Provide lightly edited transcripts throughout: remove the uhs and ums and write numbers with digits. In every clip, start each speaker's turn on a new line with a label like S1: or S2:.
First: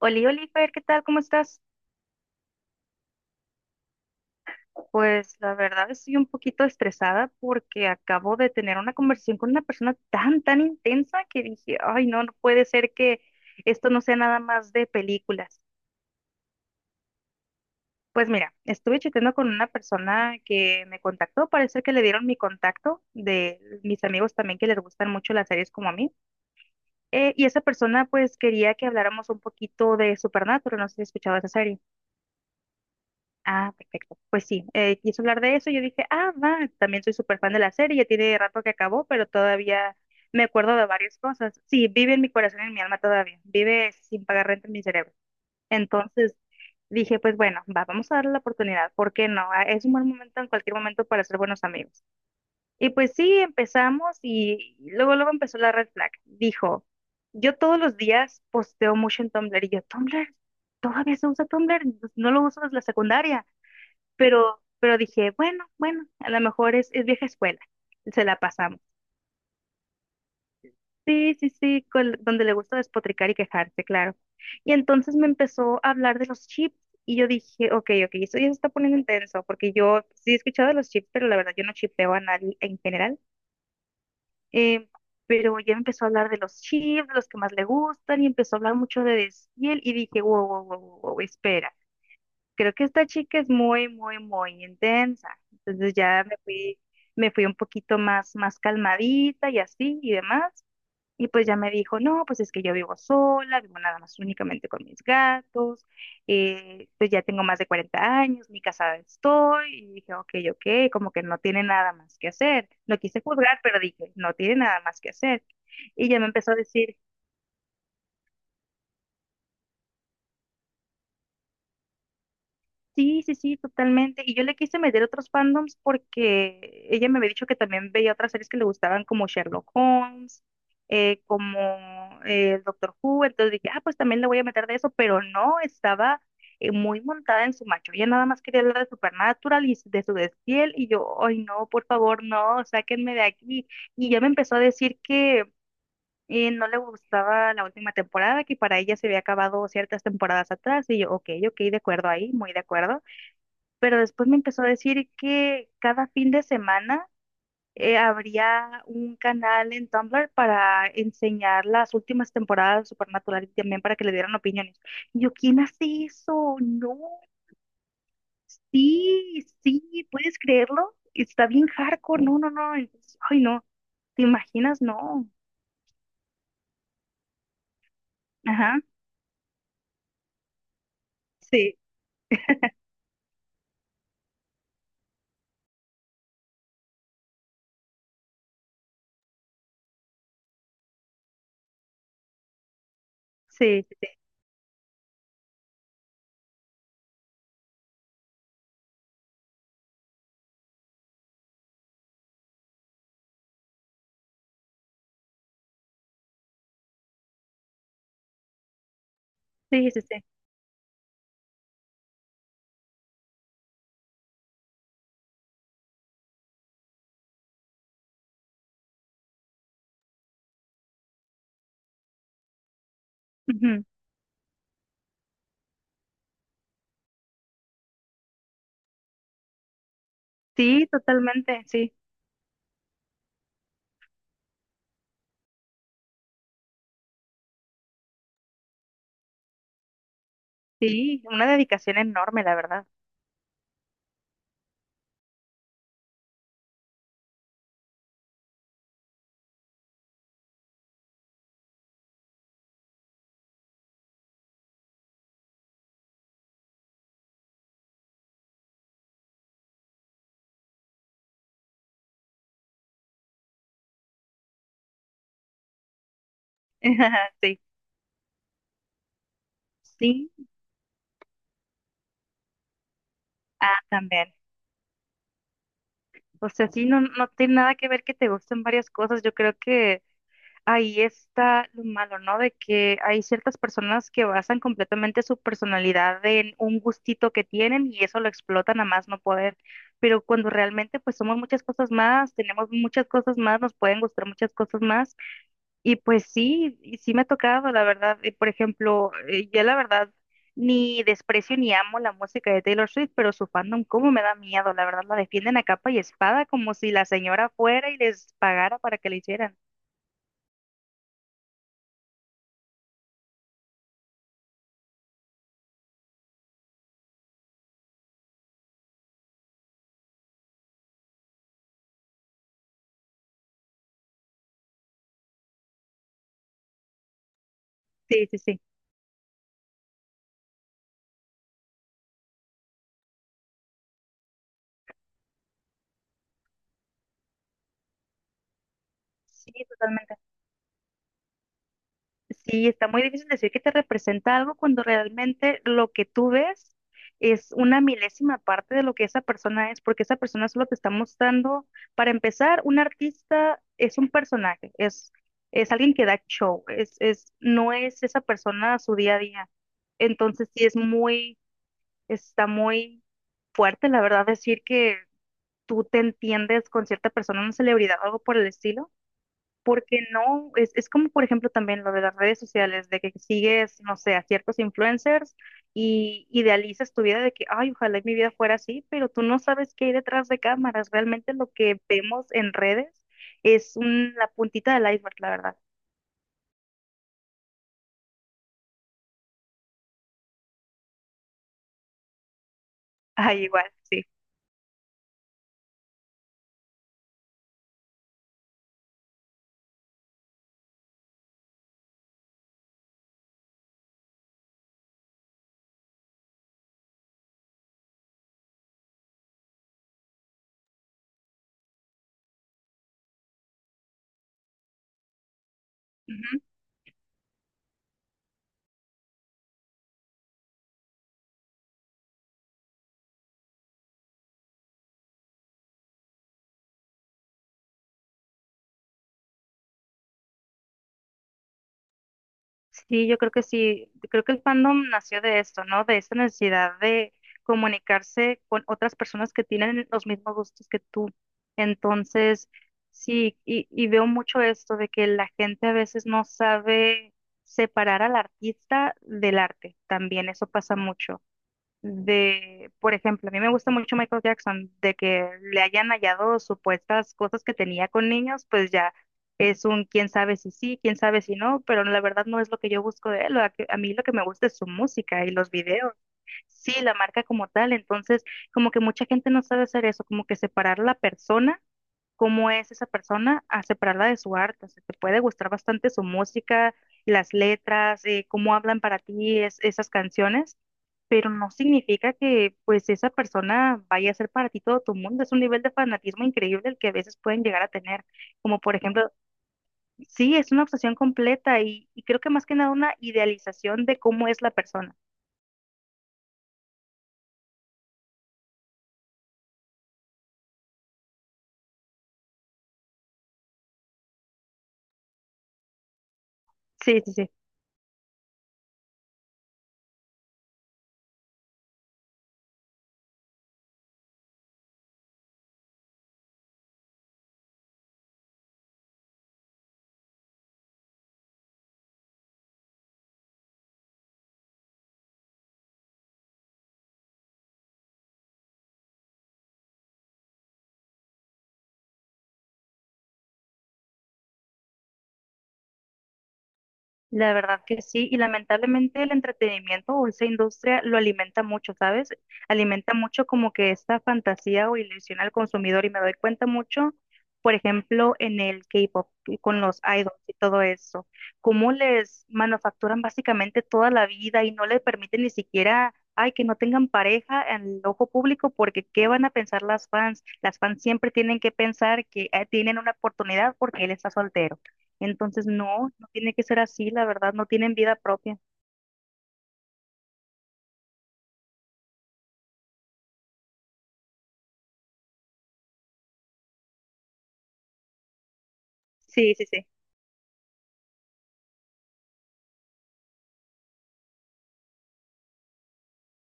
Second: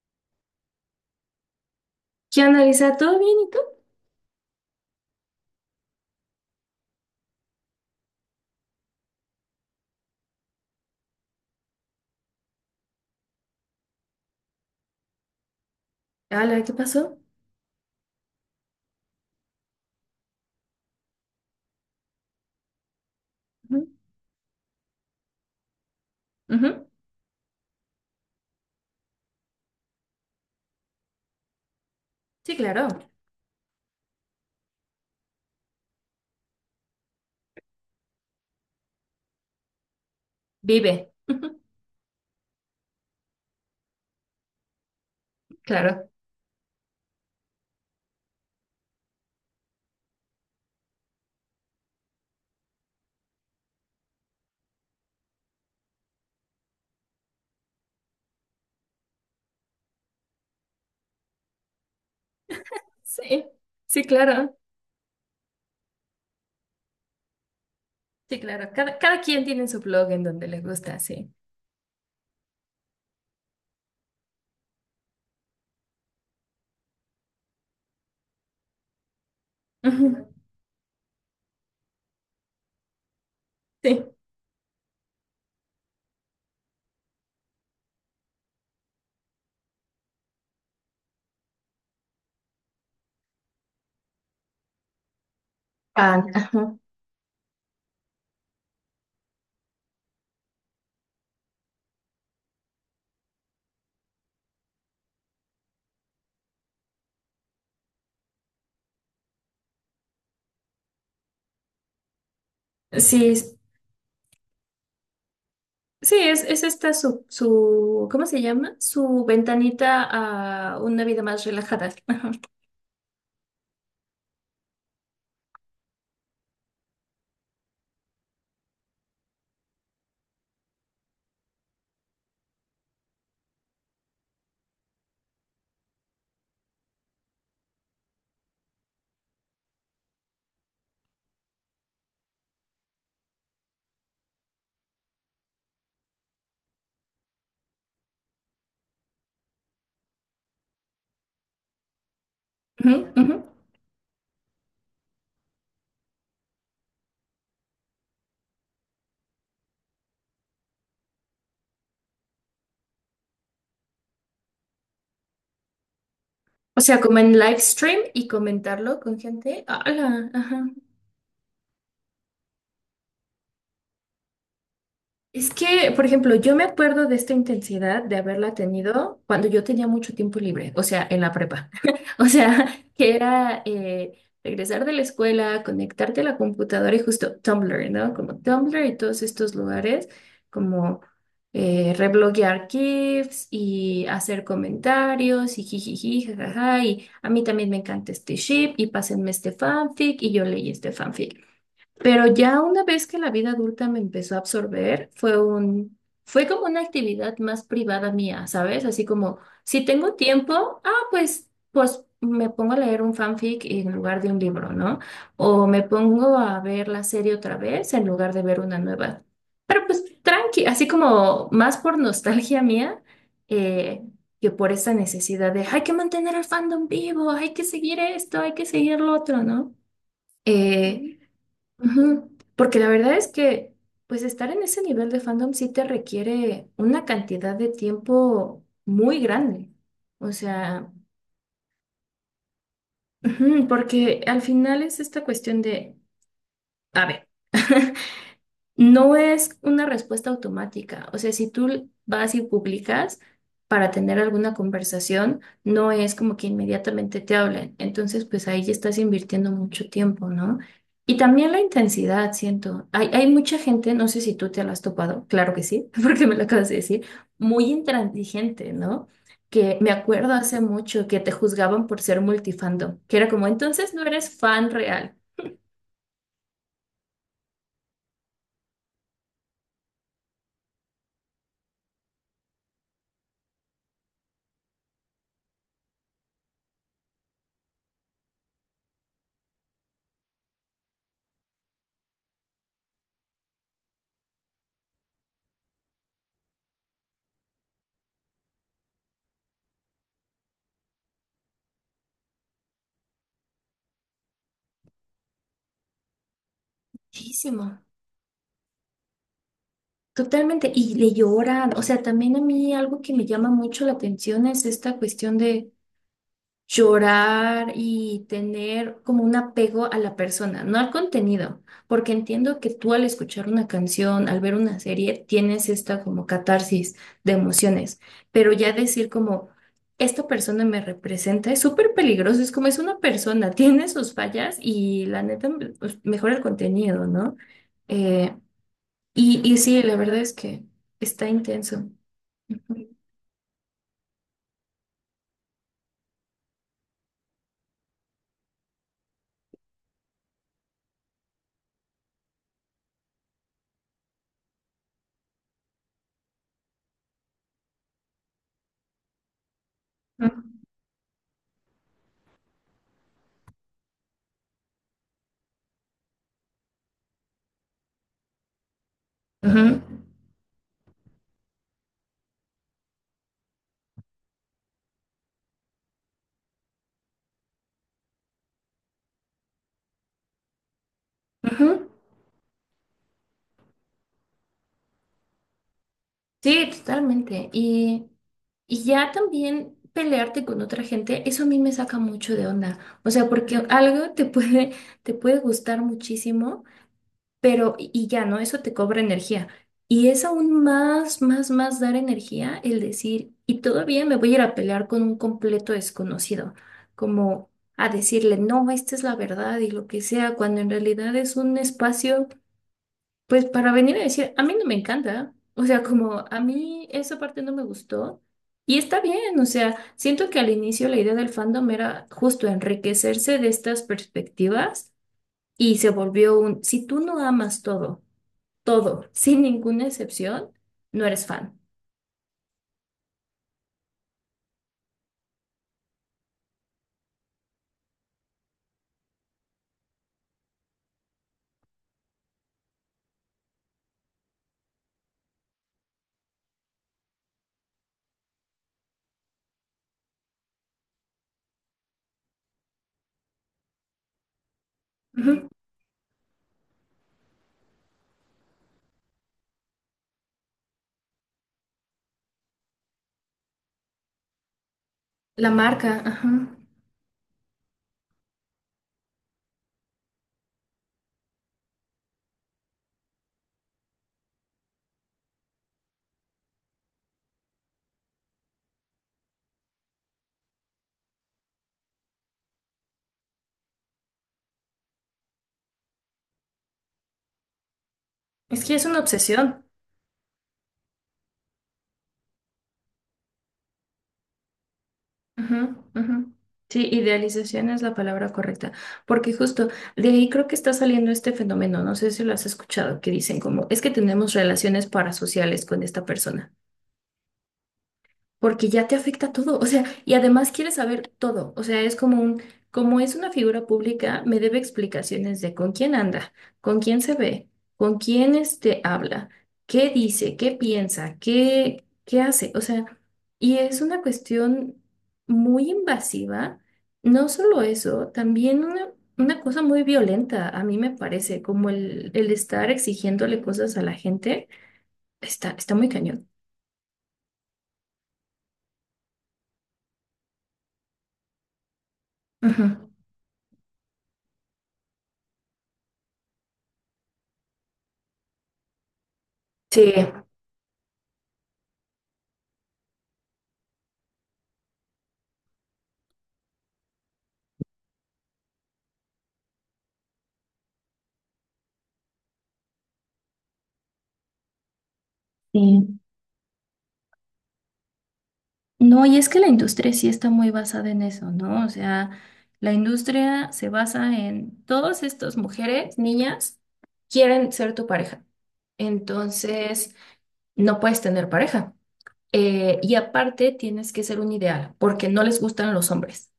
S1: Oli, Oliver, ¿qué tal? ¿Cómo estás?
S2: ¿Qué onda, Lisa? ¿Todo bien y tú?
S1: Pues la verdad estoy un poquito estresada porque acabo de tener una conversación con una persona tan, tan intensa que dije, ay, no, no puede ser que esto no sea nada más de películas.
S2: Hola, ¿qué pasó?
S1: Pues mira, estuve chateando con una persona que me contactó, parece que le dieron mi contacto de
S2: Ujú,
S1: mis amigos también que les gustan mucho las series como a mí.
S2: ujú.
S1: Y esa persona pues quería que habláramos un poquito de Supernatural, no sé si has escuchado esa serie.
S2: Sí, claro.
S1: Ah, perfecto. Pues sí, quiso hablar de eso. Yo dije, ah, va, también soy súper fan de la serie. Ya tiene rato que acabó, pero todavía me acuerdo de
S2: Vive.
S1: varias
S2: Ujú,
S1: cosas. Sí, vive en mi corazón y en mi alma todavía. Vive sin pagar renta en mi cerebro.
S2: claro.
S1: Entonces dije, pues bueno, va, vamos a darle la oportunidad. ¿Por qué no? Ah, es un buen momento en cualquier momento para ser buenos amigos. Y pues sí, empezamos y luego, luego empezó la red flag. Dijo, yo todos los días posteo mucho en Tumblr y yo, Tumblr, todavía se usa Tumblr, no lo uso desde la
S2: Sí,
S1: secundaria
S2: sí, claro.
S1: pero dije, bueno, bueno, a lo mejor es vieja escuela, se
S2: Sí,
S1: la
S2: claro.
S1: pasamos.
S2: Cada quien tiene su blog en donde le gusta, sí.
S1: Sí, sí, sí, donde le gusta despotricar y quejarse, claro. Y entonces me empezó a hablar de los chips y yo dije, ok, ok, esto ya se está poniendo intenso, porque yo
S2: Ujú,
S1: sí he escuchado de los chips, pero la verdad yo no chipeo a nadie en general.
S2: sí.
S1: Eh, pero ya me empezó a hablar de los chips, de los que más le gustan, y empezó a hablar mucho de Desfiel, y dije, wow, wow, wow, wow, wow, espera. Creo que esta chica es muy, muy, muy intensa. Entonces
S2: Ah,
S1: ya
S2: ah, ajá.
S1: me fui un poquito más, más calmadita y así y demás. Y pues ya me dijo, no, pues es que yo vivo sola, vivo nada más únicamente con mis gatos, pues ya tengo más de 40 años, ni casada estoy. Y dije, ok, ok, como que no tiene nada más que hacer. No quise
S2: Sí, es-
S1: juzgar, pero dije, no tiene nada más que hacer. Y
S2: sí,
S1: ya me empezó a
S2: es esta
S1: decir.
S2: ¿cómo se llama? Su ventanita a una vida más relajada. Ajá,
S1: Sí, sí, sí, totalmente. Y yo le quise meter otros fandoms porque ella me había dicho que también veía otras series que le gustaban como Sherlock Holmes, como el Doctor Who. Entonces dije, ah, pues también le voy a meter de eso, pero no, estaba muy montada en su macho. Ella nada más quería hablar de Supernatural y de su desfiel. Y yo, ay, no, por favor, no, sáquenme de aquí. Y ya me empezó a decir que no le gustaba la última temporada, que para ella se había acabado ciertas temporadas atrás. Y yo, ok, ok, de acuerdo ahí, muy de
S2: ujú,
S1: acuerdo
S2: ujú.
S1: pero después me empezó a decir que cada fin de semana habría un canal en Tumblr para enseñar las últimas temporadas de Supernatural y también para que le dieran opiniones. Y yo, ¿quién hace eso?
S2: O
S1: No,
S2: sea, como en live stream y comentarlo con
S1: sí,
S2: gente.
S1: sí,
S2: Hola,
S1: ¿puedes
S2: ajá.
S1: creerlo? Está bien hardcore, no, no, no, entonces, ay, no, ¿te imaginas? No,
S2: Es que, por ejemplo, yo me acuerdo de esta intensidad de haberla
S1: ajá,
S2: tenido cuando yo tenía mucho tiempo libre, o sea, en la prepa.
S1: sí,
S2: O sea, que era regresar de la escuela, conectarte a la computadora y justo Tumblr, ¿no? Como Tumblr y todos estos lugares, como rebloguear GIFs
S1: sí,
S2: y
S1: sí,
S2: hacer comentarios y jijiji, jajaja, y a mí también me encanta este ship y pásenme este fanfic y yo leí este fanfic. Pero ya una vez que la vida adulta me empezó a absorber, fue como una actividad más privada mía, ¿sabes? Así como, si
S1: sí, sí, sí,
S2: tengo
S1: sí,
S2: tiempo, ah, pues, pues me pongo a leer un fanfic en lugar de un libro, ¿no? O me pongo a ver la serie otra vez en lugar de ver una nueva. Pero pues tranqui, así como más por nostalgia mía,
S1: ujú.
S2: eh, que por esa necesidad de, hay que mantener al fandom vivo, hay que seguir esto, hay que seguir lo otro, ¿no?
S1: Sí,
S2: Eh,
S1: totalmente, sí,
S2: ujú, porque la verdad es que, pues estar en ese nivel de fandom sí te requiere una cantidad de tiempo muy grande. O sea,
S1: sí, una dedicación enorme, la verdad,
S2: ujú, porque al final es esta cuestión de, a ver. No es una respuesta automática. O sea, si tú vas y publicas para tener alguna conversación, no es como que inmediatamente te hablen. Entonces, pues ahí ya estás invirtiendo mucho tiempo, ¿no? Y también la intensidad, siento. Hay mucha gente, no sé si tú te la has topado, claro que sí, porque me lo acabas de decir,
S1: sí,
S2: muy intransigente, ¿no? Que me acuerdo
S1: sí,
S2: hace mucho que te juzgaban por ser multifandom, que era como, entonces no eres
S1: también.
S2: fan real.
S1: O sea, sí, no, no tiene nada que ver que te gusten varias cosas. Yo creo que ahí está lo malo, ¿no? De que hay ciertas personas que basan completamente su personalidad en un gustito que tienen y eso lo explotan a más no poder. Pero cuando realmente pues somos muchas cosas más, tenemos muchas cosas más, nos pueden gustar muchas cosas más y pues sí, y sí me ha tocado, la verdad. Y, por ejemplo, yo la verdad ni desprecio ni amo la música de Taylor Swift, pero su fandom, cómo me da miedo, la verdad, la defienden a capa y espada como si la señora
S2: Muchísimo.
S1: fuera y les pagara para que la hicieran.
S2: Totalmente, y le lloran, o sea, también a mí algo que me llama mucho la atención es esta cuestión de llorar y tener como un apego a la persona, no al contenido, porque entiendo que tú al escuchar una canción, al ver una serie, tienes esta como catarsis de emociones,
S1: Sí, sí,
S2: pero
S1: sí.
S2: ya decir como, esta persona me representa, es súper peligroso, es como es una persona, tiene sus fallas y la neta, pues, mejor el contenido, ¿no? Eh, y,
S1: Sí,
S2: y sí, la
S1: totalmente.
S2: verdad es que está intenso.
S1: Sí, está
S2: Ujú,
S1: muy difícil decir que te representa algo cuando realmente lo que tú ves es una milésima parte de lo que esa persona es, porque esa persona solo te está mostrando, para empezar, un artista es un personaje, es alguien que da show, es, no es esa persona a su día a día. Entonces sí es muy, está muy fuerte, la verdad, decir que tú te entiendes con cierta persona, una celebridad o algo por el estilo
S2: ujú,
S1: porque no, es como por ejemplo también lo de las redes sociales, de que sigues, no sé, a ciertos influencers y idealizas tu vida de que, ay, ojalá y mi vida fuera así, pero tú no sabes qué hay detrás de cámaras. Realmente lo que
S2: ujú.
S1: vemos en redes la puntita del iceberg, la verdad.
S2: Sí, totalmente. Y ya también pelearte con otra gente, eso a mí me saca mucho de onda. O sea,
S1: Ay,
S2: porque
S1: igual, sí.
S2: algo te puede gustar muchísimo. Pero, y ya, ¿no? Eso te cobra energía. Y es aún más dar energía el decir, y todavía me voy a ir a pelear con un completo desconocido, como a decirle, no, esta es la verdad y lo que sea, cuando en realidad es un espacio, pues para venir a decir, a mí no me encanta, o sea, como a mí esa parte no me gustó. Y está bien, o sea, siento que al inicio la idea del fandom era justo enriquecerse de estas perspectivas y se volvió un, si tú no amas todo, todo, sin ninguna excepción, no eres fan.
S1: Sí, yo creo que sí, creo que el fandom nació de esto, ¿no? De esta necesidad de comunicarse con otras personas que tienen los mismos gustos que tú. Entonces, sí, y veo mucho esto de que la gente a veces no sabe separar al artista del arte. También eso pasa mucho de, por ejemplo, a mí me gusta mucho Michael Jackson, de que
S2: Ujú.
S1: le hayan hallado supuestas cosas que tenía con niños, pues ya es un quién sabe si sí, quién sabe si no, pero la verdad no es lo que yo busco de él, a mí lo que me gusta es su música y
S2: La
S1: los videos,
S2: marca, ajá.
S1: sí, la marca como tal, entonces como que mucha gente no sabe hacer eso, como que separar la persona cómo es esa persona a separarla de su arte. O sea, te puede gustar bastante su música, las letras, cómo hablan para ti esas canciones, pero no significa que pues esa persona vaya a ser para ti todo tu mundo. Es un nivel de fanatismo increíble el que a veces pueden llegar a tener. Como
S2: Es que
S1: por
S2: es una
S1: ejemplo,
S2: obsesión.
S1: sí, es una obsesión completa y creo que más que nada una idealización de cómo es la persona.
S2: Ajá, ajá. Sí, idealización es la palabra correcta, porque justo de ahí creo que está saliendo este fenómeno, no sé si lo has escuchado, que dicen como, es que tenemos relaciones parasociales con esta persona.
S1: Sí, sí, sí.
S2: Porque ya te afecta todo, o sea, y además quieres saber todo, o sea, es como un, como es una figura pública, me debe explicaciones de con quién anda, con quién se ve, con quién este habla, qué dice, qué piensa, qué hace, o sea, y es una cuestión muy invasiva, no solo eso, también una cosa muy violenta, a mí me parece, como el estar exigiéndole cosas a la gente, está muy cañón.
S1: La verdad que sí, y lamentablemente el entretenimiento o esa industria lo alimenta mucho, ¿sabes?
S2: Ujú.
S1: Alimenta mucho como que esta fantasía o ilusión al consumidor y me doy cuenta mucho, por ejemplo, en el K-pop, y con los
S2: Sí.
S1: idols y todo eso, cómo les manufacturan básicamente toda la vida y no les permiten ni siquiera, ay, que no tengan pareja en el ojo público porque ¿qué van a pensar las fans? Las fans siempre tienen que pensar que tienen una oportunidad porque él está soltero. Entonces, no,
S2: Sí.
S1: no tiene que ser así, la verdad, no tienen vida propia.
S2: No, y es que la industria sí está muy basada en eso, ¿no? O sea, la industria se basa en todas estas mujeres, niñas, quieren ser tu pareja.
S1: Sí, sí, sí,
S2: Entonces, no puedes tener pareja. Y aparte, tienes que ser un ideal, porque no les gustan los hombres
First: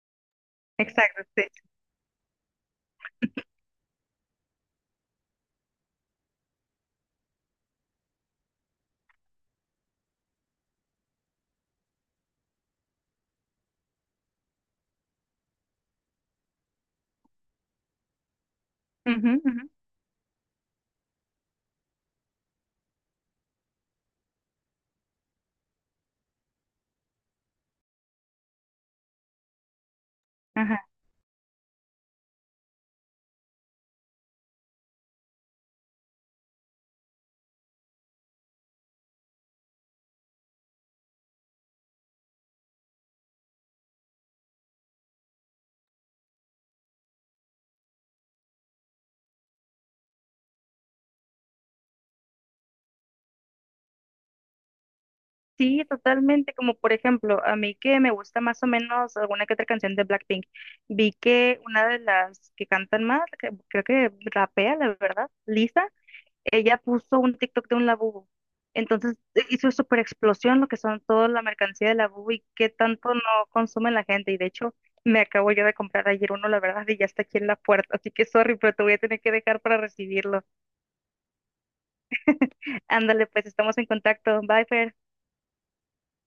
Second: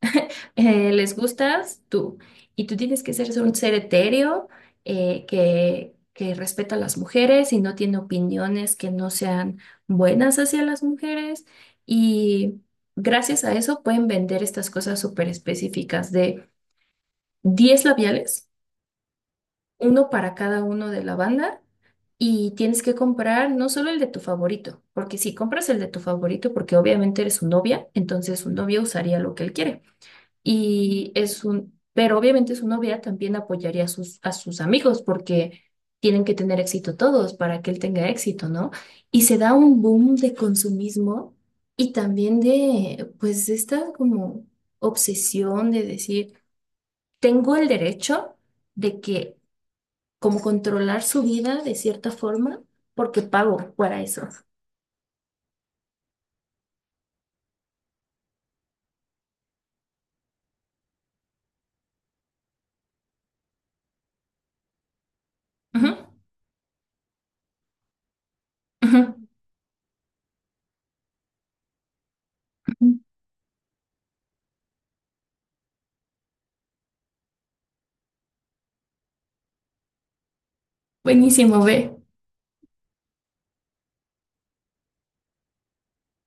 S2: les
S1: exacto, sí.
S2: gustas tú. Y tú tienes que ser un ser etéreo que respeta a las mujeres y no tiene opiniones que no sean buenas hacia las mujeres. Y gracias a eso pueden vender estas cosas súper específicas de 10 labiales,
S1: Ujú, ujú,
S2: uno para cada uno de la banda. Y tienes que comprar no solo el de tu favorito, porque si compras el de tu favorito, porque obviamente eres su novia, entonces su novia usaría lo que él quiere.
S1: ajá.
S2: Y es un, pero obviamente su novia también apoyaría a a sus amigos porque tienen que tener éxito todos para que él tenga éxito, ¿no? Y se da un boom de consumismo y también de, pues, esta como obsesión de decir, tengo el derecho de que, como controlar su vida de cierta forma, porque pago para eso.
S1: Sí, totalmente, como por ejemplo, a mí que me gusta más o menos alguna que otra canción de Blackpink, vi que una de las que cantan más, que creo que rapea, la verdad, Lisa,
S2: Ujú,
S1: ella puso un TikTok de un labubu.
S2: ujú,
S1: Entonces hizo súper explosión lo que son toda la mercancía de labubu y qué
S2: ujú.
S1: tanto no consume la gente. Y de hecho, me acabo yo de comprar ayer uno, la verdad, y ya está aquí en la puerta. Así que sorry, pero te voy a tener que dejar para recibirlo.
S2: Buenísimo, ve.
S1: Ándale, pues estamos en contacto. Bye, Fer.